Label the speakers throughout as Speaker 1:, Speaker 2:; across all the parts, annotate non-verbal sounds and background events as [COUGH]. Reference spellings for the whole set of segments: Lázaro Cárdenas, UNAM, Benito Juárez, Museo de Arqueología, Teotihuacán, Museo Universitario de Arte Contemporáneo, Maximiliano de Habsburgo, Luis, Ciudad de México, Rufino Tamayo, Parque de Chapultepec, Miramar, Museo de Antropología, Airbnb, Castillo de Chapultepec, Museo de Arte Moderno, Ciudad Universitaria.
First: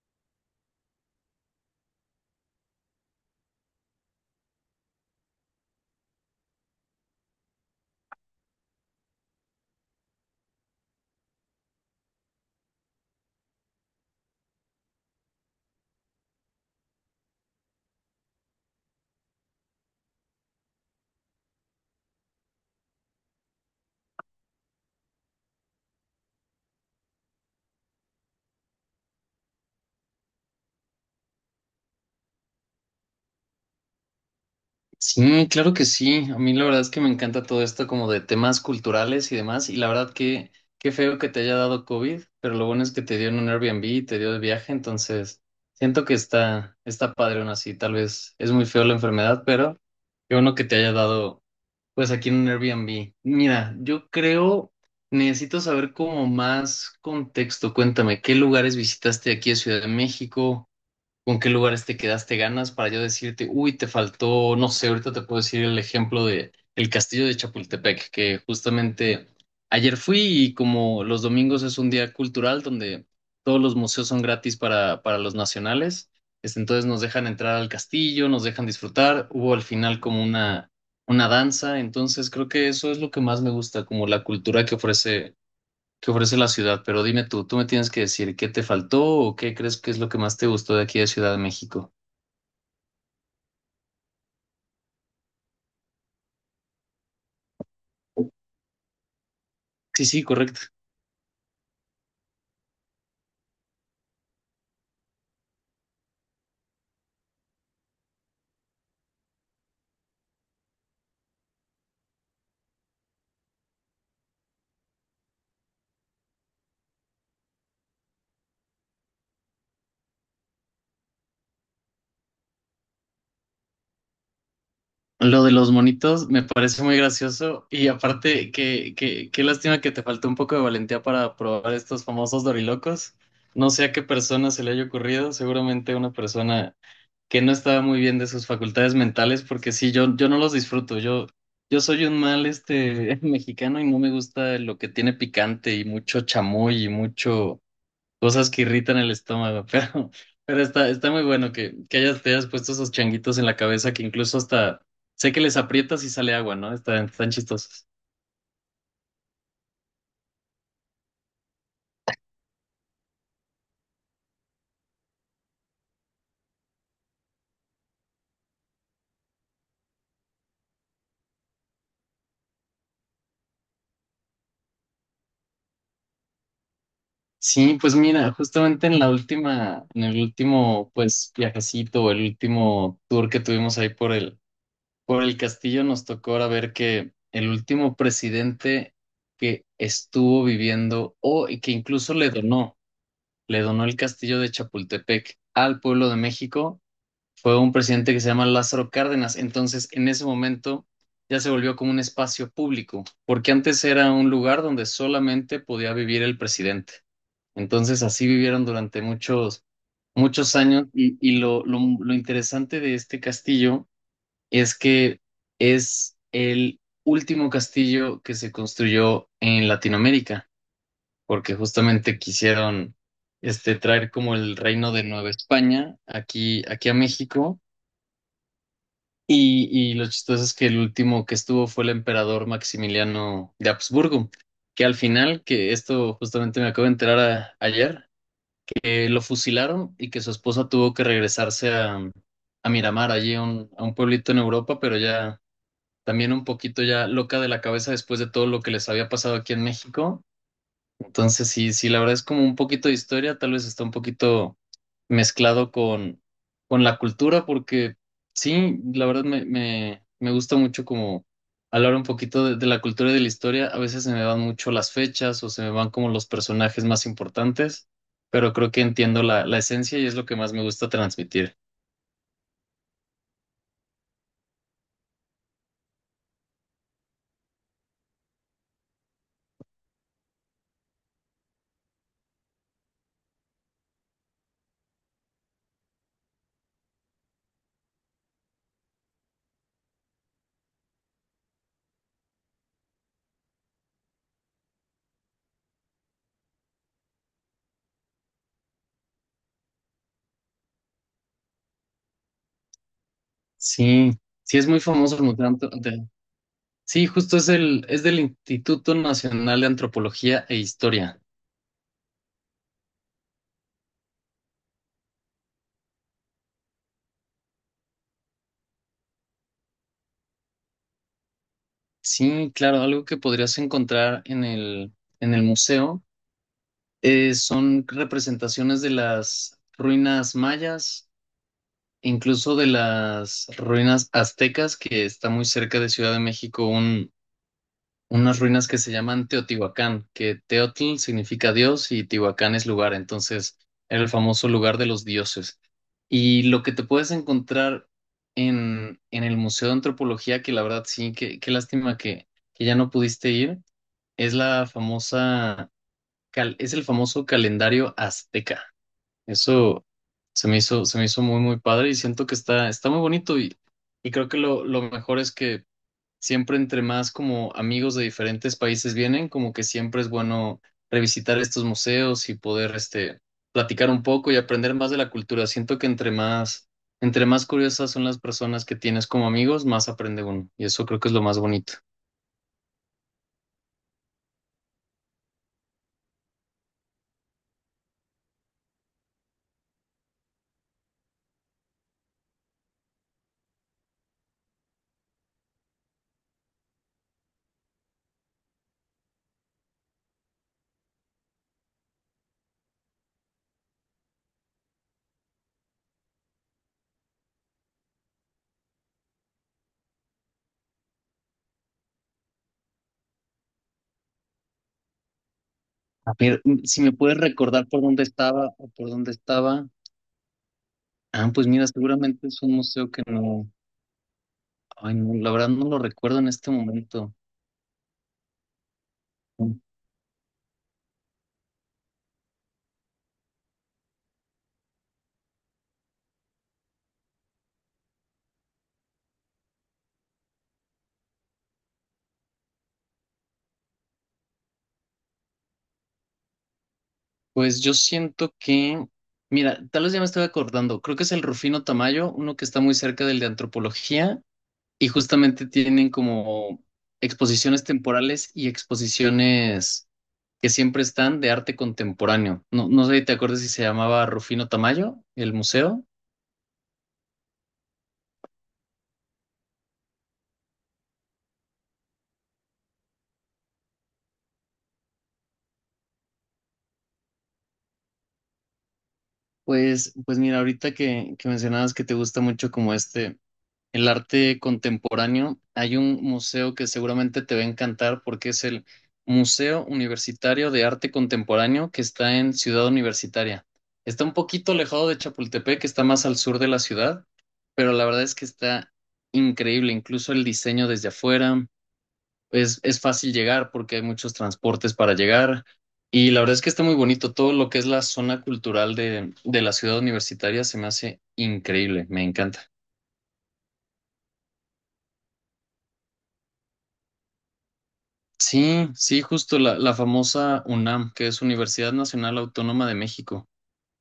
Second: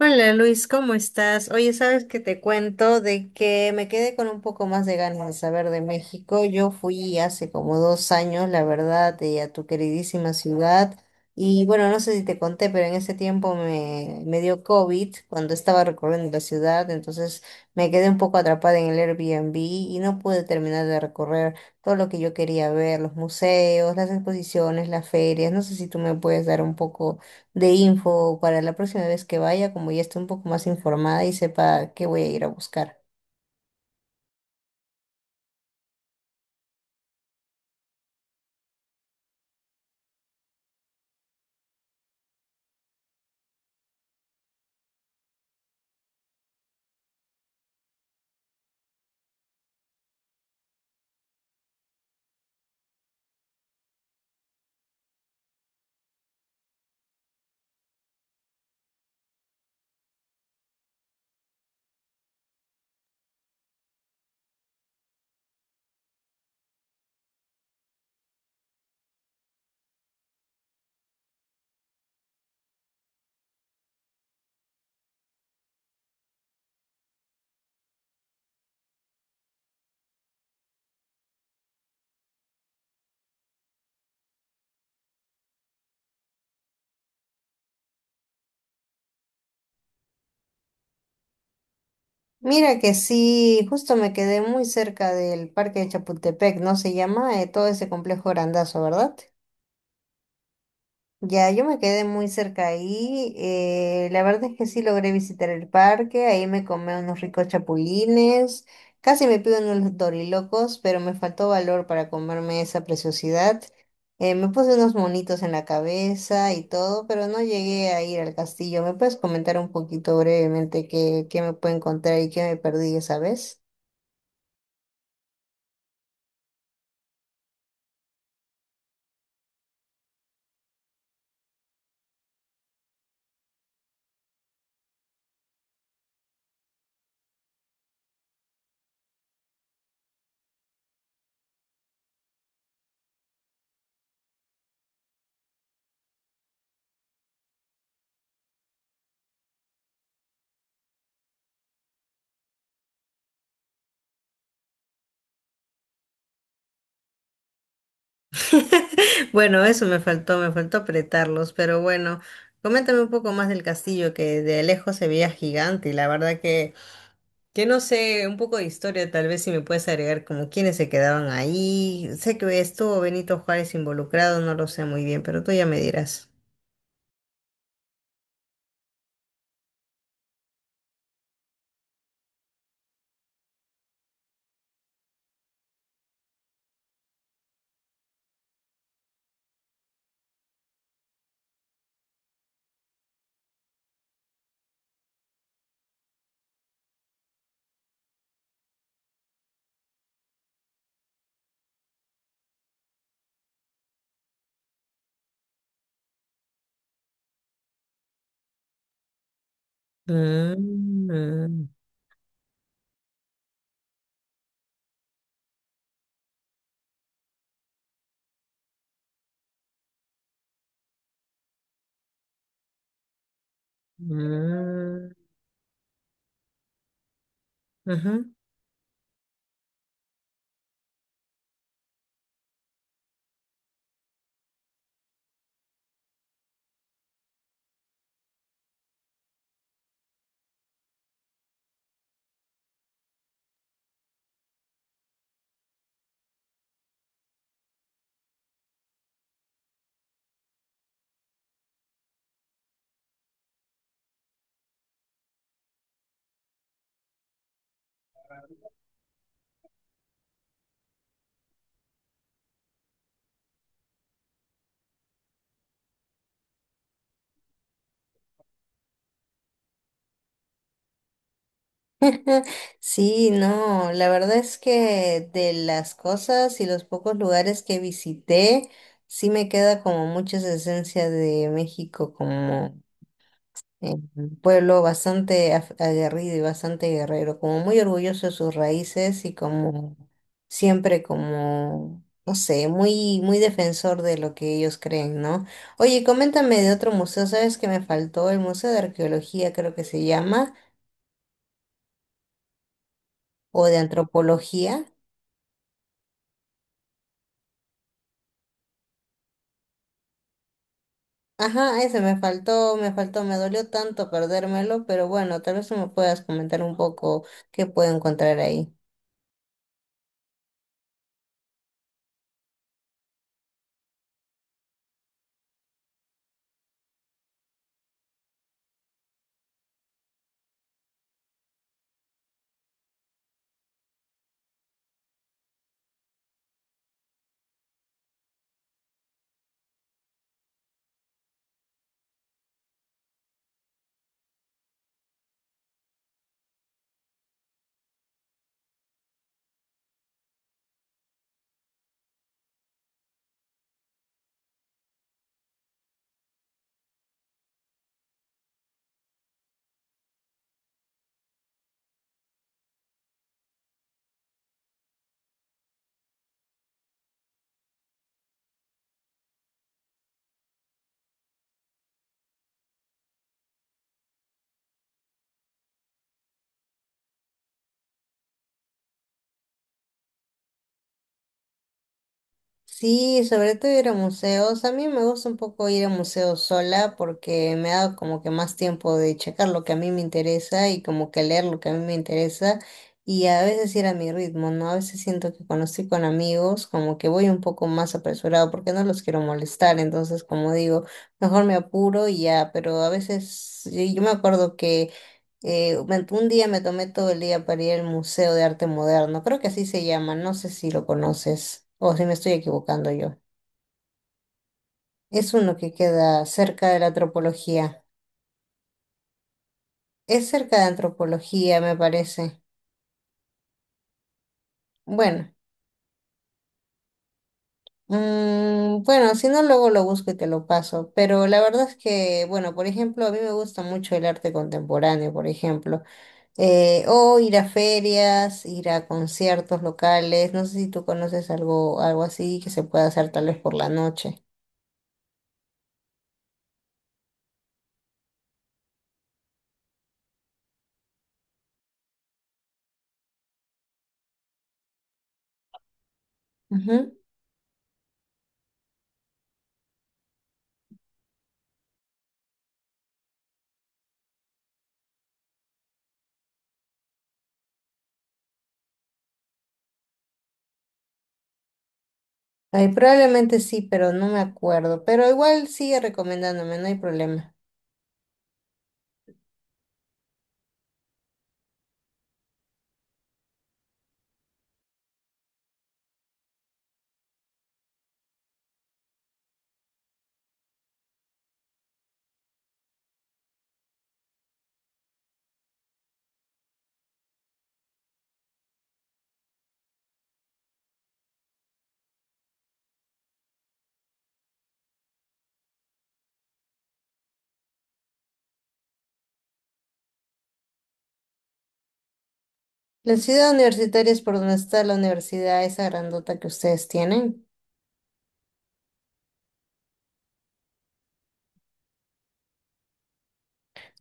Speaker 1: Hola Luis, ¿cómo estás? Oye, sabes que te cuento de que me quedé con un poco más de ganas de saber de México. Yo fui hace como 2 años, la verdad, a tu queridísima ciudad. Y bueno, no sé si te conté, pero en ese tiempo me dio COVID cuando estaba recorriendo la ciudad, entonces me quedé un poco atrapada en el Airbnb y no pude terminar de recorrer todo lo que yo quería ver, los museos, las exposiciones, las ferias. No sé si tú me puedes dar un poco de info para la próxima vez que vaya, como ya esté un poco más informada y sepa qué voy a ir a buscar.
Speaker 2: Sí, claro que sí. A mí la verdad es que me encanta todo esto como de temas culturales y demás. Y la verdad que qué feo que te haya dado COVID, pero lo bueno es que te dio en un Airbnb y te dio de viaje, entonces siento que está padre aún así. Tal vez es muy feo la enfermedad, pero qué bueno que te haya dado pues aquí en un Airbnb. Mira, yo creo, necesito saber como más contexto. Cuéntame, ¿qué lugares visitaste aquí en Ciudad de México? Con qué lugares te quedaste ganas para yo decirte, uy, te faltó, no sé, ahorita te puedo decir el ejemplo de el Castillo de Chapultepec, que justamente ayer fui y como los domingos es un día cultural donde todos los museos son gratis para los nacionales, entonces nos dejan entrar al castillo, nos dejan disfrutar, hubo al final como una danza, entonces creo que eso es lo que más me gusta, como la cultura que ofrece la ciudad, pero dime tú, tú me tienes que decir qué te faltó o qué crees que es lo que más te gustó de aquí de Ciudad de México.
Speaker 1: Mira que sí, justo me quedé muy cerca del Parque de Chapultepec, ¿no se llama? Todo ese complejo grandazo, ¿verdad?
Speaker 2: Sí, sí, correcto.
Speaker 1: Ya, yo me quedé muy cerca ahí. La verdad es que sí logré visitar el parque. Ahí me comí unos ricos chapulines. Casi me pido unos dorilocos, pero me faltó valor para comerme esa preciosidad. Me puse unos monitos en la cabeza y todo, pero no llegué a ir al castillo. ¿Me puedes comentar un poquito brevemente qué me puedo encontrar y qué me perdí esa vez?
Speaker 2: Lo de los monitos me parece muy gracioso y aparte qué lástima que te faltó un poco de valentía para probar estos famosos dorilocos. No sé a qué persona se le haya ocurrido, seguramente una persona que no estaba muy bien de sus facultades mentales, porque sí, yo no los disfruto. Yo soy un mal [LAUGHS] mexicano y no me gusta lo que tiene picante y mucho chamoy y mucho cosas que irritan el estómago, [LAUGHS] pero está muy bueno que hayas, te hayas puesto esos changuitos en la cabeza que incluso hasta sé que les aprietas y sale agua, ¿no? Están chistosos.
Speaker 1: [LAUGHS] Bueno, eso me faltó apretarlos, pero bueno, coméntame un poco más del castillo que de lejos se veía gigante y la verdad que no sé, un poco de historia tal vez si me puedes agregar como quiénes se quedaban ahí, sé que estuvo Benito Juárez involucrado, no lo sé muy bien, pero tú ya me dirás.
Speaker 2: Sí, pues mira, justamente en la última, en el último, pues, viajecito o el último tour que tuvimos ahí por el castillo, nos tocó ahora ver que el último presidente que estuvo viviendo o y que incluso le donó el castillo de Chapultepec al pueblo de México fue un presidente que se llama Lázaro Cárdenas. Entonces, en ese momento ya se volvió como un espacio público, porque antes era un lugar donde solamente podía vivir el presidente. Entonces, así vivieron durante muchos, muchos años. Y, y lo,
Speaker 1: Mm,
Speaker 2: lo, lo interesante de este castillo es que es el último castillo que se construyó en Latinoamérica, porque justamente quisieron traer como el reino de
Speaker 1: mm,
Speaker 2: Nueva España aquí a México.
Speaker 1: ujú.
Speaker 2: Y lo chistoso es que el último que estuvo fue el emperador Maximiliano de Habsburgo, que al final, que esto justamente me acabo de enterar ayer, que lo fusilaron y que su esposa tuvo que regresarse a Miramar, allí a a un pueblito en Europa, pero ya también un poquito ya loca de la cabeza después de todo lo que les había pasado aquí en México, entonces, sí, sí, la verdad es como un poquito de historia, tal vez está un poquito mezclado con la cultura, porque sí, la verdad me gusta mucho como hablar un poquito de la cultura y de la historia. A veces se me van mucho las fechas o se me van como los personajes más importantes, pero creo que entiendo la esencia y es lo que más me gusta transmitir.
Speaker 1: [LAUGHS] Sí, no, la verdad es que de las cosas y los pocos lugares que visité, sí me queda como mucha esa esencia de México, como un pueblo bastante aguerrido y bastante guerrero, como muy orgulloso de sus raíces y como siempre como, no sé, muy defensor de lo que ellos creen, ¿no? Oye, coméntame de otro museo, ¿sabes que me faltó? El Museo de Arqueología creo que se llama, o de
Speaker 2: Sí, sí es muy
Speaker 1: Antropología.
Speaker 2: famoso el Museo Sí, justo es es del Instituto Nacional de Antropología e Historia.
Speaker 1: Ajá, ese me faltó, me faltó, me dolió tanto perdérmelo, pero bueno, tal vez tú me puedas comentar un poco qué puedo encontrar ahí.
Speaker 2: Sí, claro, algo que podrías encontrar en el museo son representaciones de las ruinas mayas, incluso de las ruinas aztecas, que está muy cerca de Ciudad de México, unas ruinas que se llaman Teotihuacán, que Teotl significa Dios y Tihuacán es lugar, entonces era el famoso lugar de los dioses. Y lo que te puedes encontrar en el Museo de Antropología, que la verdad sí, qué lástima que ya no pudiste ir es la famosa, es el famoso calendario azteca. Eso se me hizo muy, muy padre y siento que está muy bonito y creo que lo mejor es que siempre entre más como amigos de diferentes países vienen, como que siempre es bueno revisitar estos museos y poder, platicar un poco y aprender más de la cultura. Siento que entre más curiosas son las personas que tienes como amigos, más aprende uno y eso creo que es lo más bonito.
Speaker 1: Sí, sobre todo ir a museos. A mí me gusta un poco ir a museos sola porque me da como que más tiempo de checar lo que a mí me interesa y como que leer lo que a mí me interesa y a veces ir a mi ritmo, ¿no? A veces siento que cuando estoy con amigos como que voy un poco más apresurado porque no los quiero molestar, entonces como digo, mejor me apuro y ya, pero a veces yo me acuerdo que un día me tomé todo el día para ir al Museo de Arte Moderno, creo que así se llama, no sé si lo conoces o si me estoy equivocando yo. Es uno que
Speaker 2: A
Speaker 1: queda
Speaker 2: ver,
Speaker 1: cerca de
Speaker 2: si
Speaker 1: la
Speaker 2: me puedes recordar por
Speaker 1: antropología.
Speaker 2: dónde estaba o por dónde estaba.
Speaker 1: Es cerca de
Speaker 2: Ah, pues
Speaker 1: antropología,
Speaker 2: mira,
Speaker 1: me
Speaker 2: seguramente
Speaker 1: parece.
Speaker 2: es un museo que no, ay, no, la
Speaker 1: Bueno,
Speaker 2: verdad no lo recuerdo en este momento.
Speaker 1: mm, bueno, si no, luego lo busco y te lo paso. Pero la verdad es que, bueno, por ejemplo, a mí me gusta mucho el arte contemporáneo, por ejemplo. O ir a ferias, ir a conciertos locales. No sé si tú conoces algo, algo así que se pueda hacer tal vez por la noche.
Speaker 2: Pues yo siento que, mira, tal vez ya me estoy acordando, creo que es el Rufino Tamayo, uno que está muy cerca del de antropología, y justamente tienen como
Speaker 1: Ujú.
Speaker 2: exposiciones temporales y exposiciones que siempre están de arte contemporáneo. No, no sé si te acuerdas si se llamaba Rufino Tamayo, el museo.
Speaker 1: Ay, probablemente sí, pero no me acuerdo. Pero igual sigue recomendándome, no hay problema.
Speaker 2: Pues, pues mira, ahorita que mencionabas que te gusta mucho como el arte contemporáneo, hay un museo que seguramente te va a encantar porque es el Museo Universitario de Arte Contemporáneo que está en Ciudad Universitaria. Está un poquito alejado de Chapultepec, que está más al sur de la ciudad, pero la verdad es que está increíble, incluso el diseño desde afuera es fácil llegar porque hay muchos transportes para llegar. Y la verdad es que está muy bonito. Todo lo que es la zona cultural de la ciudad universitaria se me hace increíble. Me encanta.
Speaker 1: La ciudad universitaria es por donde está la universidad, esa grandota que ustedes tienen.
Speaker 2: Sí, sí, justo la famosa UNAM, que es Universidad Nacional Autónoma de México.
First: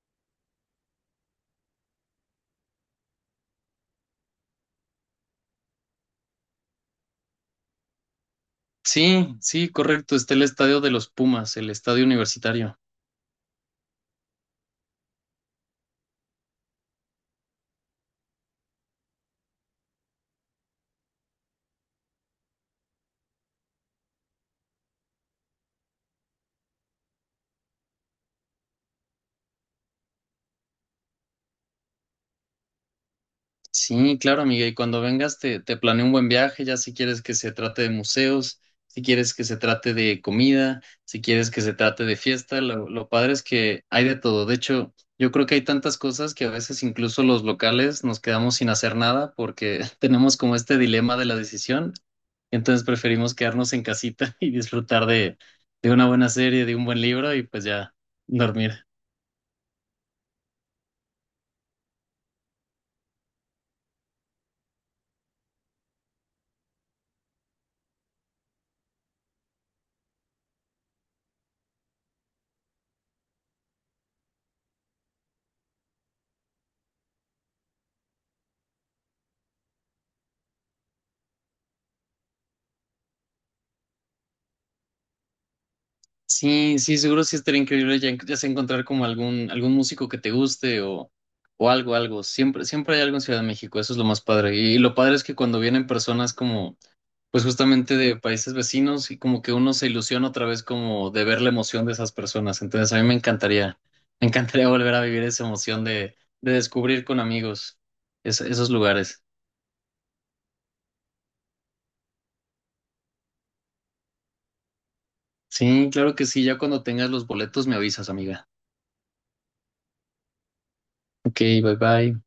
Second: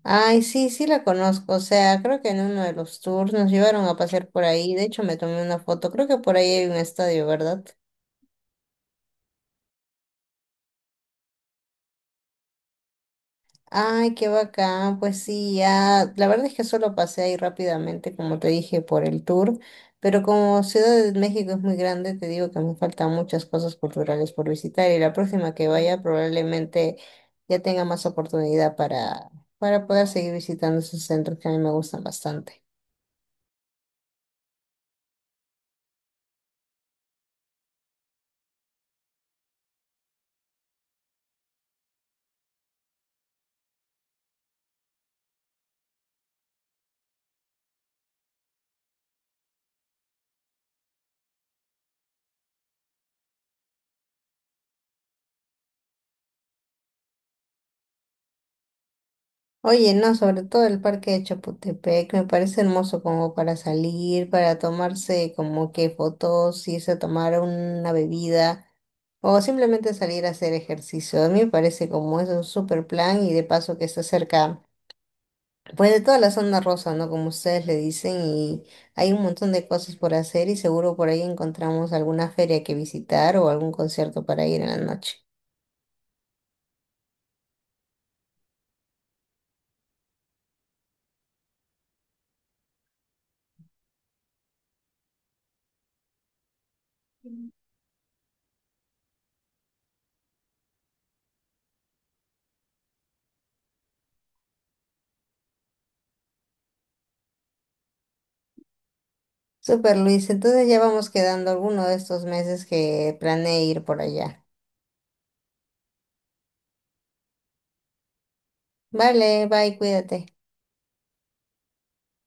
Speaker 1: Ay, sí, sí la conozco. O sea, creo que en uno de los tours nos llevaron a pasear por ahí. De hecho, me tomé una foto. Creo que por ahí hay un estadio, ¿verdad?
Speaker 2: Sí, sí, correcto. Está el Estadio de los Pumas, el estadio universitario.
Speaker 1: Ay, qué bacán, pues sí, ya, la verdad es que solo pasé ahí rápidamente, como te dije, por el tour, pero como Ciudad de México es muy grande, te digo que me faltan muchas cosas culturales por visitar y la próxima que vaya probablemente ya tenga más oportunidad para poder seguir visitando esos centros que a mí me gustan bastante.
Speaker 2: Sí, claro, amiga. Y cuando vengas, te planeo un buen viaje, ya si quieres que se trate de museos, si quieres que se trate de comida, si quieres que se trate de fiesta. Lo padre es que hay de todo. De hecho, yo creo que hay tantas cosas que a veces incluso los locales nos quedamos sin hacer nada porque [LAUGHS] tenemos como este dilema de la decisión. Entonces preferimos quedarnos en casita [LAUGHS] y disfrutar de una buena serie, de un buen libro y pues ya dormir.
Speaker 1: Oye, no, sobre todo el parque de Chapultepec me parece hermoso como para salir, para tomarse como que fotos, irse a tomar una bebida o simplemente salir a hacer ejercicio. A mí me parece como es un super plan y de paso que está cerca, pues de toda la zona rosa, ¿no? Como ustedes le dicen y hay un montón de cosas por hacer y seguro por ahí encontramos alguna feria que visitar o algún concierto para ir en la noche.
Speaker 2: Sí, sí, seguro sí estaría increíble ya, ya sea encontrar como algún, algún músico que te guste o algo, algo. Siempre, siempre hay algo en Ciudad de México, eso es lo más padre. Y, lo padre es que cuando vienen personas como, pues justamente de países vecinos y como que uno se ilusiona otra vez como de ver la emoción de esas personas. Entonces a mí me encantaría [LAUGHS] volver a vivir esa emoción de descubrir con amigos esos lugares.
Speaker 1: Super Luis, entonces ya vamos quedando alguno de estos meses que planeé ir por allá.
Speaker 2: Sí, claro que sí, ya cuando tengas los boletos me avisas, amiga.
Speaker 1: Vale, bye, cuídate.
Speaker 2: Ok, bye bye.